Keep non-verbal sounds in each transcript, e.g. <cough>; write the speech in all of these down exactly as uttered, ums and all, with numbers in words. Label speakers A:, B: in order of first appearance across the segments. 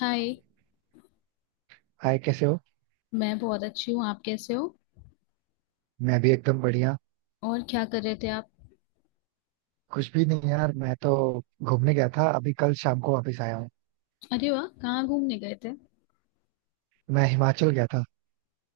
A: हाय।
B: Hi, कैसे हो।
A: मैं बहुत अच्छी हूँ। आप कैसे हो?
B: मैं भी एकदम बढ़िया।
A: और क्या कर रहे थे आप?
B: कुछ भी नहीं यार, मैं तो घूमने गया था अभी, कल शाम को वापस आया हूँ।
A: अरे वाह, कहाँ घूमने गए थे?
B: मैं हिमाचल गया था।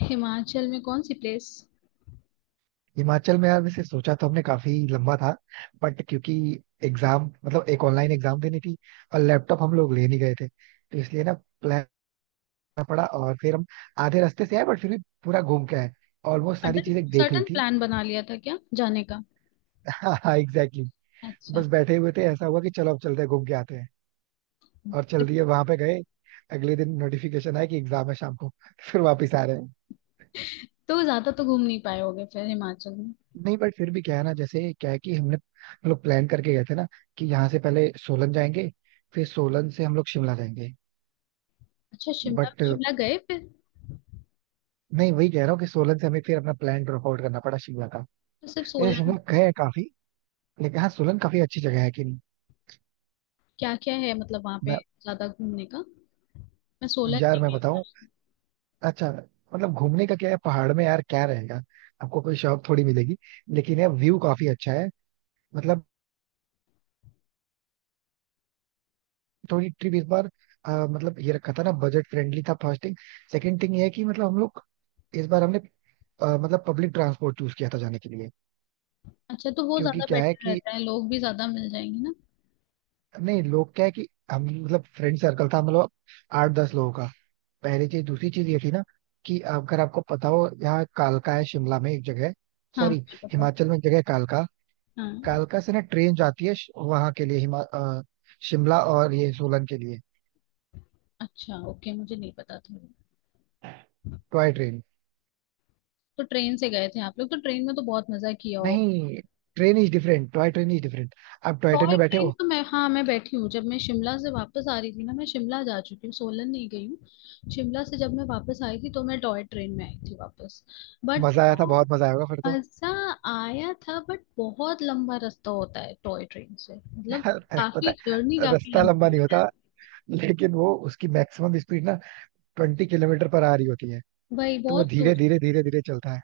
A: हिमाचल में कौन सी प्लेस?
B: हिमाचल में यार वैसे सोचा तो हमने काफी लंबा था। बट क्योंकि एग्जाम, मतलब एक ऑनलाइन एग्जाम देनी थी और लैपटॉप हम लोग ले नहीं गए थे तो इसलिए ना प्लान करना पड़ा और फिर हम आधे रास्ते से आए, बट फिर भी पूरा घूम के आए। ऑलमोस्ट सारी
A: सडन
B: चीजें देख ली
A: सडन
B: थी।
A: प्लान बना लिया था क्या जाने का?
B: <laughs> हाँ हाँ, एग्जैक्टली।
A: अच्छा।
B: बस बैठे हुए थे, ऐसा हुआ कि चलो अब चलते हैं घूम के आते हैं और चल रही है वहां पे गए। अगले दिन नोटिफिकेशन आया कि एग्जाम है शाम को <laughs> फिर वापस आ रहे हैं।
A: तो ज्यादा तो घूम नहीं पाए होगे फिर हिमाचल में?
B: नहीं बट फिर भी क्या है ना, जैसे क्या है कि हमने हम लोग प्लान करके गए थे ना, कि यहाँ से पहले सोलन जाएंगे, फिर सोलन से हम लोग शिमला जाएंगे।
A: अच्छा, शिमला
B: बट
A: शिमला गए फिर?
B: नहीं, वही कह रहा हूँ कि सोलन से हमें फिर अपना प्लान ड्रॉप आउट करना पड़ा शिमला का।
A: तो सिर्फ
B: ये
A: सोलन?
B: शिमला गए हैं काफी। लेकिन हाँ, सोलन काफी अच्छी जगह है कि नहीं।
A: क्या क्या है मतलब वहाँ पे,
B: मैं
A: ज्यादा घूमने का? मैं सोलन
B: यार
A: नहीं
B: मैं
A: गई
B: बताऊँ।
A: हूँ।
B: अच्छा। मतलब घूमने का क्या है पहाड़ में, यार क्या रहेगा। आपको कोई शौक थोड़ी मिलेगी। लेकिन यार व्यू काफी अच्छा है। मतलब थोड़ी ट्रिप इस बार, अ, मतलब ये रखा था ना, बजट फ्रेंडली था फास्टिंग। सेकंड थिंग ये है कि मतलब हम लोग इस बार हमने अ, मतलब पब्लिक ट्रांसपोर्ट चूज किया था जाने के लिए।
A: अच्छा, तो वो
B: क्योंकि
A: ज्यादा
B: क्या है
A: बेटर
B: कि
A: रहता है, लोग भी ज्यादा मिल जाएंगे ना?
B: नहीं, लोग क्या है कि हम, मतलब फ्रेंड सर्कल था मतलब आठ दस लोगों का। पहली चीज, दूसरी चीज ये थी ना कि अगर आपको पता हो, यहाँ कालका है शिमला में, एक जगह।
A: हाँ,
B: सॉरी,
A: मुझे पता है।
B: हिमाचल में एक जगह है कालका।
A: हाँ।
B: कालका से ना ट्रेन जाती है श- वहां के लिए, हिमा अ, शिमला और ये सोलन के लिए।
A: अच्छा, ओके, मुझे नहीं पता था।
B: Toy train.
A: तो ट्रेन से गए थे आप लोग? तो ट्रेन में तो बहुत मजा किया हो।
B: नहीं, train is different, toy train is different. आप टॉय ट्रेन
A: टॉय
B: में बैठे
A: ट्रेन
B: हो,
A: तो मैं हाँ मैं बैठी हूँ, जब मैं शिमला से वापस आ रही थी ना। मैं शिमला जा चुकी हूँ, सोलन नहीं गई हूँ। शिमला से जब मैं वापस आई थी तो मैं टॉय ट्रेन में आई थी वापस। बट
B: मजा आया
A: वो,
B: था, बहुत मजा आया होगा फिर तो।
A: मजा आया था, बट बहुत लंबा रास्ता होता है टॉय ट्रेन से, मतलब
B: <laughs> यार अरे, पता
A: काफी जर्नी,
B: है,
A: काफी
B: रास्ता लंबा
A: लंबी हो
B: नहीं होता,
A: जाती
B: लेकिन वो उसकी मैक्सिमम स्पीड ना ट्वेंटी किलोमीटर पर आ रही होती है।
A: है वही
B: तो वो
A: बहुत, तो,
B: धीरे धीरे धीरे धीरे चलता है।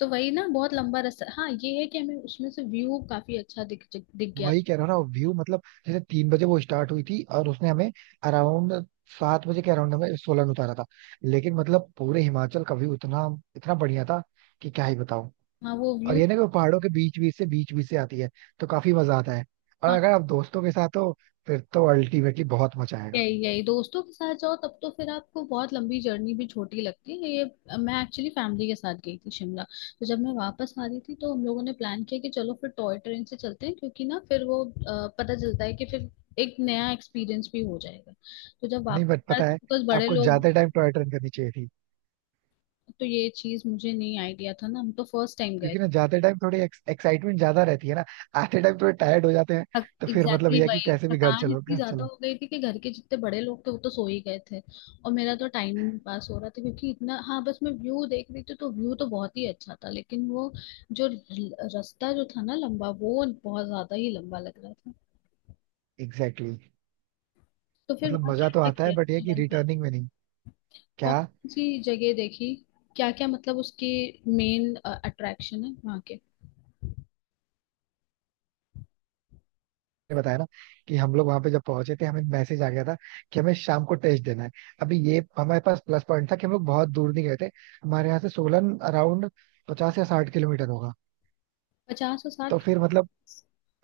A: तो वही ना, बहुत लंबा रास्ता। हाँ, ये है कि हमें उसमें से व्यू काफी अच्छा दिख दिख गया।
B: वही कह रहा हूँ ना, व्यू, मतलब जैसे तीन बजे वो स्टार्ट हुई थी और उसने हमें अराउंड, सात बजे के अराउंड हमें सोलन उतारा था। लेकिन मतलब पूरे हिमाचल का व्यू इतना इतना बढ़िया था कि क्या ही बताऊं।
A: हाँ, वो
B: और
A: व्यू।
B: ये ना कि वो पहाड़ों के बीच बीच से बीच बीच से आती है। तो काफी मजा आता है, और अगर आप दोस्तों के साथ हो फिर तो अल्टीमेटली बहुत मजा आएगा।
A: यही यही, दोस्तों के साथ जाओ तब तो फिर आपको बहुत लंबी जर्नी भी छोटी लगती है, ये। मैं एक्चुअली फैमिली के साथ गई थी शिमला। तो जब मैं वापस आ रही थी तो हम लोगों ने प्लान किया कि चलो फिर टॉय ट्रेन से चलते हैं, क्योंकि ना फिर वो अ, पता चलता है कि फिर एक नया एक्सपीरियंस भी हो जाएगा। तो जब
B: नहीं, बट
A: वापस आए
B: पता है,
A: तो बस, बड़े
B: आपको
A: लोग।
B: ज्यादा टाइम टॉय ट्रेन करनी चाहिए थी
A: तो ये चीज मुझे नहीं आइडिया था ना, हम तो फर्स्ट टाइम गए।
B: क्योंकि ना ज्यादा टाइम थोड़ी एक्साइटमेंट ज्यादा रहती है ना, आते टाइम थोड़े टायर्ड हो जाते हैं, तो
A: एग्जैक्टली,
B: फिर मतलब
A: exactly।
B: यह है कि
A: वही
B: कैसे भी घर
A: थकान
B: चलो,
A: इतनी
B: घर
A: ज्यादा
B: चलो।
A: हो गई थी कि घर के जितने बड़े लोग थे वो तो सो ही गए थे, और मेरा तो टाइम ही नहीं पास हो रहा था, क्योंकि इतना, हाँ, बस मैं व्यू देख रही थी, तो व्यू तो बहुत ही अच्छा था, लेकिन वो जो र- रास्ता जो था ना, लंबा, वो बहुत ज्यादा ही लंबा लग रहा था।
B: Exactly, exactly।
A: तो फिर
B: मतलब
A: वहाँ
B: मजा
A: क्या
B: तो
A: क्या
B: आता है,
A: किया
B: बट ये है कि
A: सोलन में?
B: रिटर्निंग में नहीं।
A: कौन
B: क्या,
A: सी जगह देखी? क्या क्या मतलब उसके मेन अट्रैक्शन है वहाँ के?
B: ने बताया ना कि हम लोग वहां पे जब पहुंचे थे हमें मैसेज आ गया था कि हमें शाम को टेस्ट देना है। अभी ये हमारे पास प्लस पॉइंट था कि हम लोग बहुत दूर नहीं गए थे। हमारे यहाँ से सोलन अराउंड पचास या साठ किलोमीटर होगा।
A: पचास और
B: तो
A: साठ?
B: फिर मतलब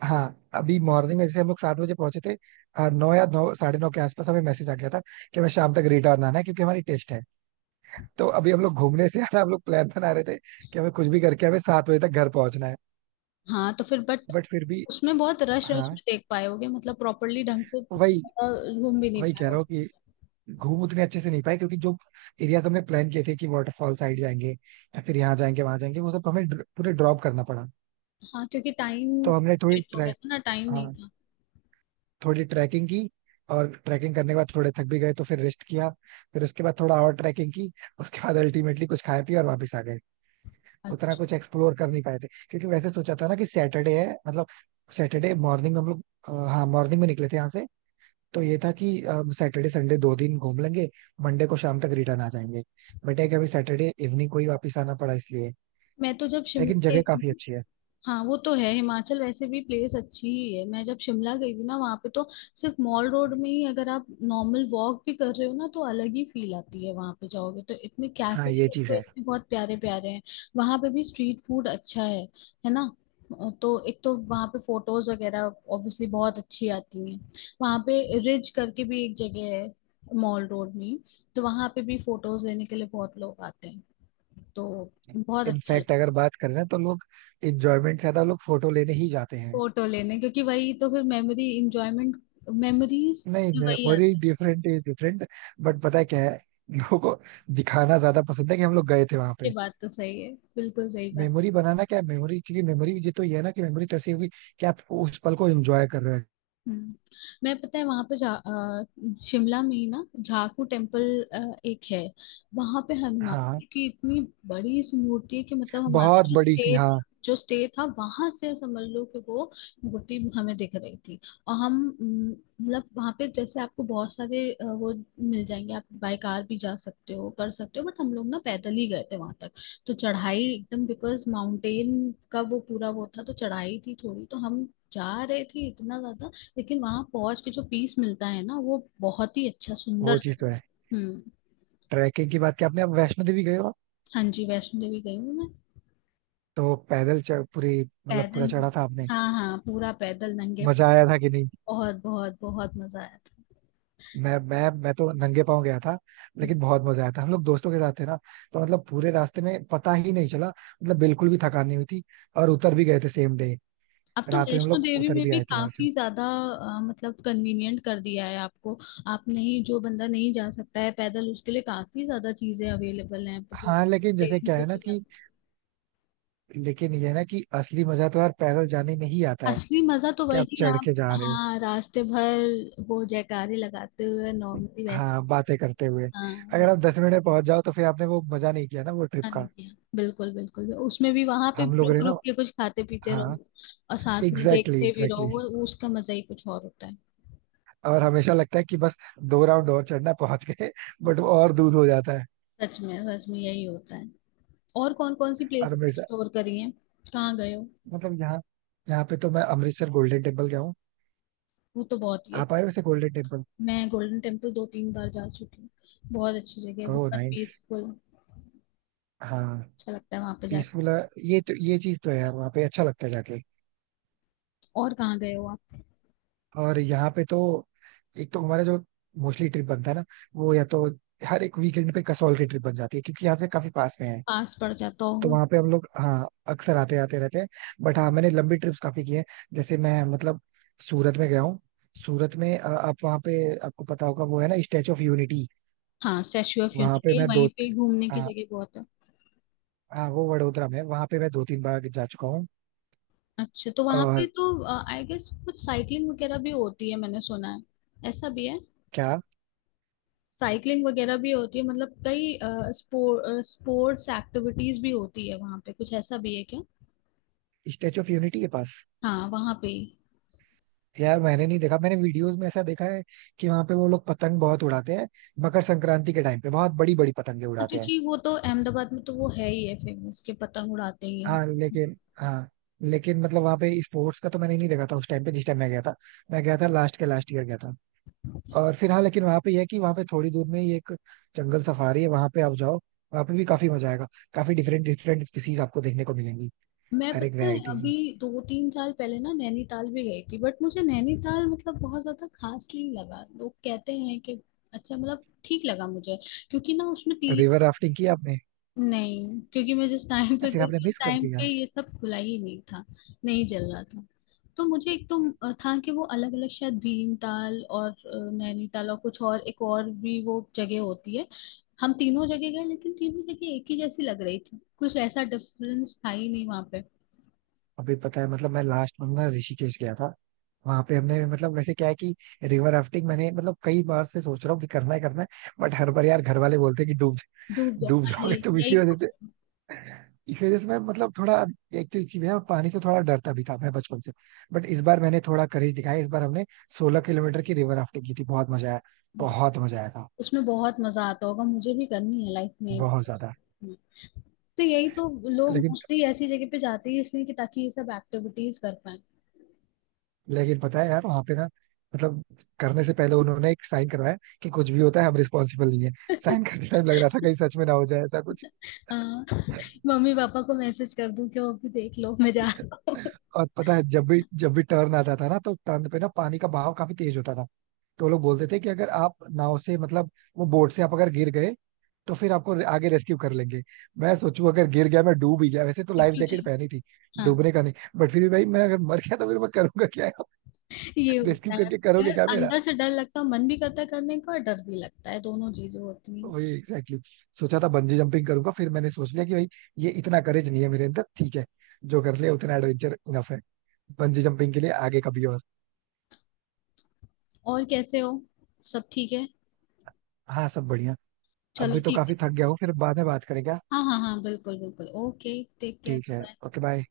B: हाँ, अभी मॉर्निंग में जैसे हम लोग सात बजे पहुंचे थे, आ, नौ या नौ साढ़े नौ के आसपास हमें मैसेज आ गया था कि हमें शाम तक रिटर्न आना है क्योंकि हमारी टेस्ट है। तो अभी हम लोग घूमने से ज्यादा हम लोग प्लान बना रहे थे कि हमें कुछ भी करके हमें सात बजे तक घर पहुंचना है।
A: हाँ, तो फिर बट
B: बट फिर भी,
A: उसमें बहुत रश
B: हाँ,
A: रश में देख पाए होगे, मतलब प्रॉपरली ढंग से,
B: वही
A: अ, घूम भी नहीं
B: वही
A: पाए
B: कह रहा हूँ
A: होगे?
B: कि घूम उतने अच्छे से नहीं पाए क्योंकि जो एरियाज हमने प्लान किए थे कि वाटरफॉल साइड जाएंगे या फिर यहाँ जाएंगे वहां जाएंगे, वो सब तो हमें ड्र- पूरे ड्रॉप करना पड़ा।
A: हाँ, क्योंकि टाइम
B: तो हमने थोड़ी
A: लेट हो गया
B: ट्रैक
A: था ना, टाइम नहीं
B: हाँ,
A: था।
B: थोड़ी ट्रैकिंग की। और ट्रैकिंग करने के बाद थोड़े थक भी गए, तो फिर रेस्ट किया, फिर उसके बाद थोड़ा और ट्रैकिंग की। उसके बाद अल्टीमेटली कुछ खाए पिए और वापस आ गए। उतना
A: अच्छा।
B: कुछ एक्सप्लोर कर नहीं पाए थे क्योंकि वैसे सोचा था ना कि सैटरडे है, मतलब सैटरडे मॉर्निंग में हम लोग अ, हाँ मॉर्निंग में निकले थे यहाँ से। तो ये था कि सैटरडे संडे दो दिन घूम लेंगे, मंडे को शाम तक रिटर्न आ जाएंगे। बट है कि अभी सैटरडे इवनिंग को ही वापस आना पड़ा इसलिए।
A: मैं तो जब शिमला
B: लेकिन
A: गई
B: जगह काफी
A: थी,
B: अच्छी है।
A: हाँ वो तो है, हिमाचल वैसे भी प्लेस अच्छी ही है। मैं जब शिमला गई थी ना वहां पे, तो सिर्फ मॉल रोड में ही अगर आप नॉर्मल वॉक भी कर रहे हो ना, तो अलग ही फील आती है। वहां पे जाओगे तो इतने
B: हाँ,
A: कैफे,
B: ये चीज
A: तो
B: है।
A: इतने बहुत प्यारे प्यारे हैं। वहां पे भी स्ट्रीट फूड अच्छा है है ना? अ, तो एक तो वहां पे फोटोज वगैरह ऑब्वियसली बहुत अच्छी आती हैं। वहां पे, रिज करके भी एक जगह है मॉल रोड में ही, तो वहां पे भी फोटोज लेने के लिए बहुत लोग आते हैं। तो बहुत अच्छा।
B: इनफैक्ट अगर बात करें ना तो लोग इंजॉयमेंट से ज्यादा लोग फोटो लेने ही जाते हैं।
A: फोटो लेने, क्योंकि वही तो फिर मेमोरी, इंजॉयमेंट, मेमोरीज,
B: नहीं,
A: वही
B: मेमोरी
A: आता है।
B: Different, is different. बट पता है क्या है, लोगों को दिखाना ज्यादा पसंद है कि हम लोग गए थे वहां
A: ये
B: पे।
A: बात तो सही है, बिल्कुल सही बात।
B: मेमोरी बनाना क्या है, मेमोरी क्योंकि मेमोरी, ये तो ये है ना कि मेमोरी तो ऐसी होगी कि आप उस पल को एंजॉय कर रहे हैं।
A: हम्म, मैं पता है वहां पे जा, अ, शिमला में ही ना, झाकू टेम्पल, अ, एक है। वहां पे हनुमान
B: हाँ,
A: जी की इतनी बड़ी इस मूर्ति है कि, मतलब हमारा
B: बहुत
A: जो
B: बड़ी सी,
A: स्टेट,
B: हाँ।
A: जो स्टे था वहां से समझ लो कि वो मूर्ति हमें दिख रही थी। और हम, हम्म, मतलब वहां पे जैसे आपको बहुत सारे अ, वो मिल जाएंगे, आप बाय कार भी जा सकते हो, कर सकते हो, बट हम लोग ना पैदल ही गए थे वहां तक। तो चढ़ाई एकदम, बिकॉज माउंटेन का वो पूरा वो था, तो चढ़ाई थी थोड़ी, तो हम जा रहे थे इतना ज्यादा। लेकिन वहां पहुंच के जो पीस मिलता है ना, वो बहुत ही अच्छा,
B: वो
A: सुंदर सा
B: चीज तो
A: है,
B: है,
A: हम्म।
B: ट्रैकिंग की बात की आपने, आप वैष्णो देवी गए हो आप?
A: हाँ जी, वैष्णो देवी गई हूँ मैं।
B: तो पैदल चढ़, पूरी मतलब पूरा
A: पैदल,
B: चढ़ा था आपने,
A: हाँ हाँ, पूरा पैदल, नंगे।
B: मजा आया था कि नहीं।
A: बहुत बहुत बहुत मजा आया था।
B: मैं मैं मैं तो नंगे पांव गया था, लेकिन बहुत मजा आया था, हम लोग दोस्तों के साथ थे ना। तो मतलब पूरे रास्ते में पता ही नहीं चला, मतलब बिल्कुल भी थकान नहीं हुई थी। और उतर भी गए थे सेम डे,
A: अब तो
B: रात में हम
A: वैष्णो
B: लोग
A: देवी
B: उतर
A: में
B: भी
A: भी
B: आए थे वहां से।
A: काफी ज्यादा अ, मतलब कन्वीनियंट कर दिया है आपको। आप नहीं, जो बंदा नहीं जा सकता है पैदल, उसके लिए काफी ज्यादा चीजें अवेलेबल हैं, मतलब
B: हाँ, लेकिन जैसे
A: ट्रेन
B: क्या
A: से
B: है ना
A: भी जा
B: कि,
A: सकते।
B: लेकिन ये है ना कि असली मजा तो यार पैदल जाने में ही आता है,
A: असली मजा तो
B: कि आप
A: वही,
B: चढ़
A: आप,
B: के जा रहे हो,
A: हाँ, रास्ते भर वो जयकारे लगाते हुए, नॉर्मली वैसे।
B: हाँ बातें करते हुए।
A: हाँ।
B: अगर आप दस मिनट में पहुंच जाओ, तो फिर आपने वो मजा नहीं किया ना वो ट्रिप
A: हाँ, नहीं
B: का।
A: किया, बिल्कुल बिल्कुल। उसमें भी वहां पे
B: हम लोग
A: रुक
B: ने ना,
A: रुक के कुछ खाते पीते
B: हाँ,
A: रहो, और साथ में
B: एग्जैक्टली,
A: देखते भी रहो,
B: एग्जैक्टली।
A: वो वो उसका मजा ही कुछ और होता है।
B: और हमेशा लगता है कि बस दो राउंड और चढ़ना है, पहुंच गए, बट वो और दूर हो जाता है।
A: सच में, सच में यही होता है। और कौन कौन सी
B: और
A: प्लेसेस
B: हमेशा
A: एक्सप्लोर करी हैं, कहाँ गए हो?
B: मतलब यहाँ यहाँ पे तो मैं अमृतसर गोल्डन टेम्पल गया हूँ।
A: वो तो बहुत ही है।
B: आप आए वैसे गोल्डन टेम्पल।
A: मैं गोल्डन टेम्पल दो तीन बार जा चुकी हूँ। बहुत अच्छी जगह है,
B: ओह
A: बहुत
B: नाइस।
A: पीसफुल।
B: हाँ,
A: अच्छा लगता है वहां पे जाके।
B: पीसफुल है। ये तो ये चीज तो है यार, वहाँ पे अच्छा लगता है जाके।
A: और कहाँ गए हो आप?
B: और यहाँ पे तो एक तो हमारा जो मोस्टली ट्रिप बनता है ना, वो या तो हर एक वीकेंड पे कसौल की ट्रिप बन जाती है क्योंकि यहाँ से काफी पास में है।
A: पास पड़ जाता
B: तो
A: होगा।
B: वहां पे हम लोग, हाँ, अक्सर आते आते रहते हैं। बट हाँ, मैंने लंबी ट्रिप्स काफी की है, जैसे मैं, मतलब सूरत में गया हूँ। सूरत में, अ, आप वहाँ पे, आपको पता होगा वो है ना स्टेचू ऑफ यूनिटी।
A: हाँ, स्टैच्यू ऑफ
B: वहां पे
A: यूनिटी,
B: मैं दो,
A: वहीं पे घूमने की
B: हाँ
A: जगह बहुत है।
B: हाँ, वो वडोदरा में, वहां पे मैं दो तीन बार जा चुका हूँ।
A: अच्छा, तो वहां पे
B: और
A: तो आई गेस कुछ साइकिलिंग वगैरह भी होती है, मैंने सुना है, ऐसा भी है?
B: क्या,
A: साइकिलिंग वगैरह भी होती है मतलब, कई स्पोर्ट स्पोर्ट्स एक्टिविटीज भी होती है वहां पे? कुछ ऐसा भी है क्या?
B: स्टेचू ऑफ यूनिटी के पास
A: हाँ, वहां पे ही।
B: यार, मैंने नहीं देखा, मैंने वीडियोस में ऐसा देखा है कि वहां पे वो लोग पतंग बहुत उड़ाते हैं। मकर संक्रांति के टाइम पे बहुत बड़ी बड़ी पतंगे
A: हाँ,
B: उड़ाते हैं।
A: क्योंकि वो तो अहमदाबाद में तो वो है ही है, फेमस के पतंग उड़ाते ही हैं।
B: हाँ लेकिन हाँ लेकिन मतलब वहाँ पे स्पोर्ट्स का तो मैंने नहीं देखा था उस टाइम पे जिस टाइम मैं गया था। मैं गया था लास्ट के लास्ट ईयर गया था। और फिर हाँ, लेकिन वहाँ पे यह है कि वहाँ पे थोड़ी दूर में ही एक जंगल सफारी है, वहाँ पे आप जाओ, वहाँ पे भी काफी मजा आएगा। काफी डिफरेंट डिफरेंट स्पीसीज आपको देखने को मिलेंगी,
A: मैं
B: हर एक
A: पता है
B: वेरायटी की।
A: अभी दो तीन साल पहले ना नैनीताल भी गई थी, बट मुझे नैनीताल मतलब बहुत ज्यादा खास नहीं लगा। लोग कहते हैं कि अच्छा, मतलब ठीक लगा मुझे। क्योंकि ना उसमें तीन,
B: रिवर राफ्टिंग की आपने,
A: नहीं, क्योंकि मैं जिस टाइम
B: या
A: पे
B: फिर
A: गई
B: आपने
A: थी उस
B: मिस कर
A: टाइम पे
B: दिया।
A: ये सब खुला ही नहीं था, नहीं चल रहा था। तो मुझे एक तो अ, था कि वो अलग अलग शायद भीमताल और अ, नैनीताल और कुछ और, एक और भी वो जगह होती है। हम तीनों जगह गए, लेकिन तीनों जगह एक ही जैसी लग रही थी, कुछ ऐसा डिफरेंस था ही नहीं वहां पे।
B: अभी पता है, मतलब मैं लास्ट मंथ ना ऋषिकेश गया था। वहां पे हमने, मतलब वैसे क्या है कि रिवर राफ्टिंग मैंने, मतलब कई बार से सोच रहा हूँ कि करना ही करना है। बट हर बार यार घर वाले बोलते हैं कि डूब
A: धूप,
B: डूब
A: हाँ, ये
B: जाओगे तुम। इसी
A: यही।
B: वजह इस वजह से मैं, मतलब थोड़ा, एक तो इसी में, और पानी से थोड़ा डरता भी था मैं बचपन से। बट इस बार मैंने थोड़ा करेज दिखाया, इस बार हमने सोलह किलोमीटर की रिवर राफ्टिंग की थी, बहुत मजा आया, बहुत मजा आया था,
A: उसमें बहुत मजा आता होगा, मुझे भी करनी है लाइफ में
B: बहुत
A: एक।
B: ज्यादा।
A: तो यही तो लोग
B: लेकिन
A: मोस्टली ऐसी जगह पे जाते हैं, इसलिए कि ताकि ये सब एक्टिविटीज कर पाए।
B: लेकिन पता है यार, वहां पे ना, मतलब करने से पहले उन्होंने एक साइन करवाया कि कुछ भी होता है हम रिस्पॉन्सिबल नहीं है। साइन करते टाइम लग रहा था, कहीं
A: <laughs>
B: सच में ना हो जाए ऐसा कुछ।
A: <laughs> हाँ, मम्मी पापा को मैसेज कर दूं कि वो भी देख लो, मैं जा रहा हूँ। <laughs>
B: और पता है, जब भी जब भी टर्न आता था ना, तो टर्न पे ना पानी का बहाव काफी तेज होता था। तो वो लोग बोलते थे कि अगर आप नाव से, मतलब वो बोट से आप अगर गिर गए, तो फिर आपको आगे रेस्क्यू कर लेंगे। मैं सोचू अगर गिर गया, मैं डूब ही गया, वैसे तो लाइफ जैकेट
A: क्योंकि,
B: पहनी थी,
A: हाँ,
B: डूबने का नहीं, बट फिर भी भाई, मैं अगर मर गया तो फिर मैं करूंगा क्या,
A: ये
B: रेस्क्यू
A: होता है।
B: करके
A: डर,
B: करोगे क्या मेरा।
A: अंदर से डर लगता है, मन भी करता है करने का और डर भी लगता है, दोनों चीजें होती हैं।
B: वही एग्जैक्टली, exactly। सोचा था बंजी जंपिंग करूंगा, फिर मैंने सोच लिया कि भाई ये इतना करेज नहीं है मेरे अंदर, ठीक है जो कर लिया उतना एडवेंचर इनफ है, बंजी जंपिंग के लिए आगे कभी और।
A: और कैसे हो, सब ठीक है?
B: हाँ, सब बढ़िया।
A: चलो,
B: अभी तो
A: ठीक
B: काफी
A: है।
B: थक गया हूँ, फिर बाद में बात करेंगे, हाँ।
A: हाँ हाँ हाँ, बिल्कुल बिल्कुल, ओके, टेक केयर,
B: ठीक है,
A: बाय।
B: Okay, bye.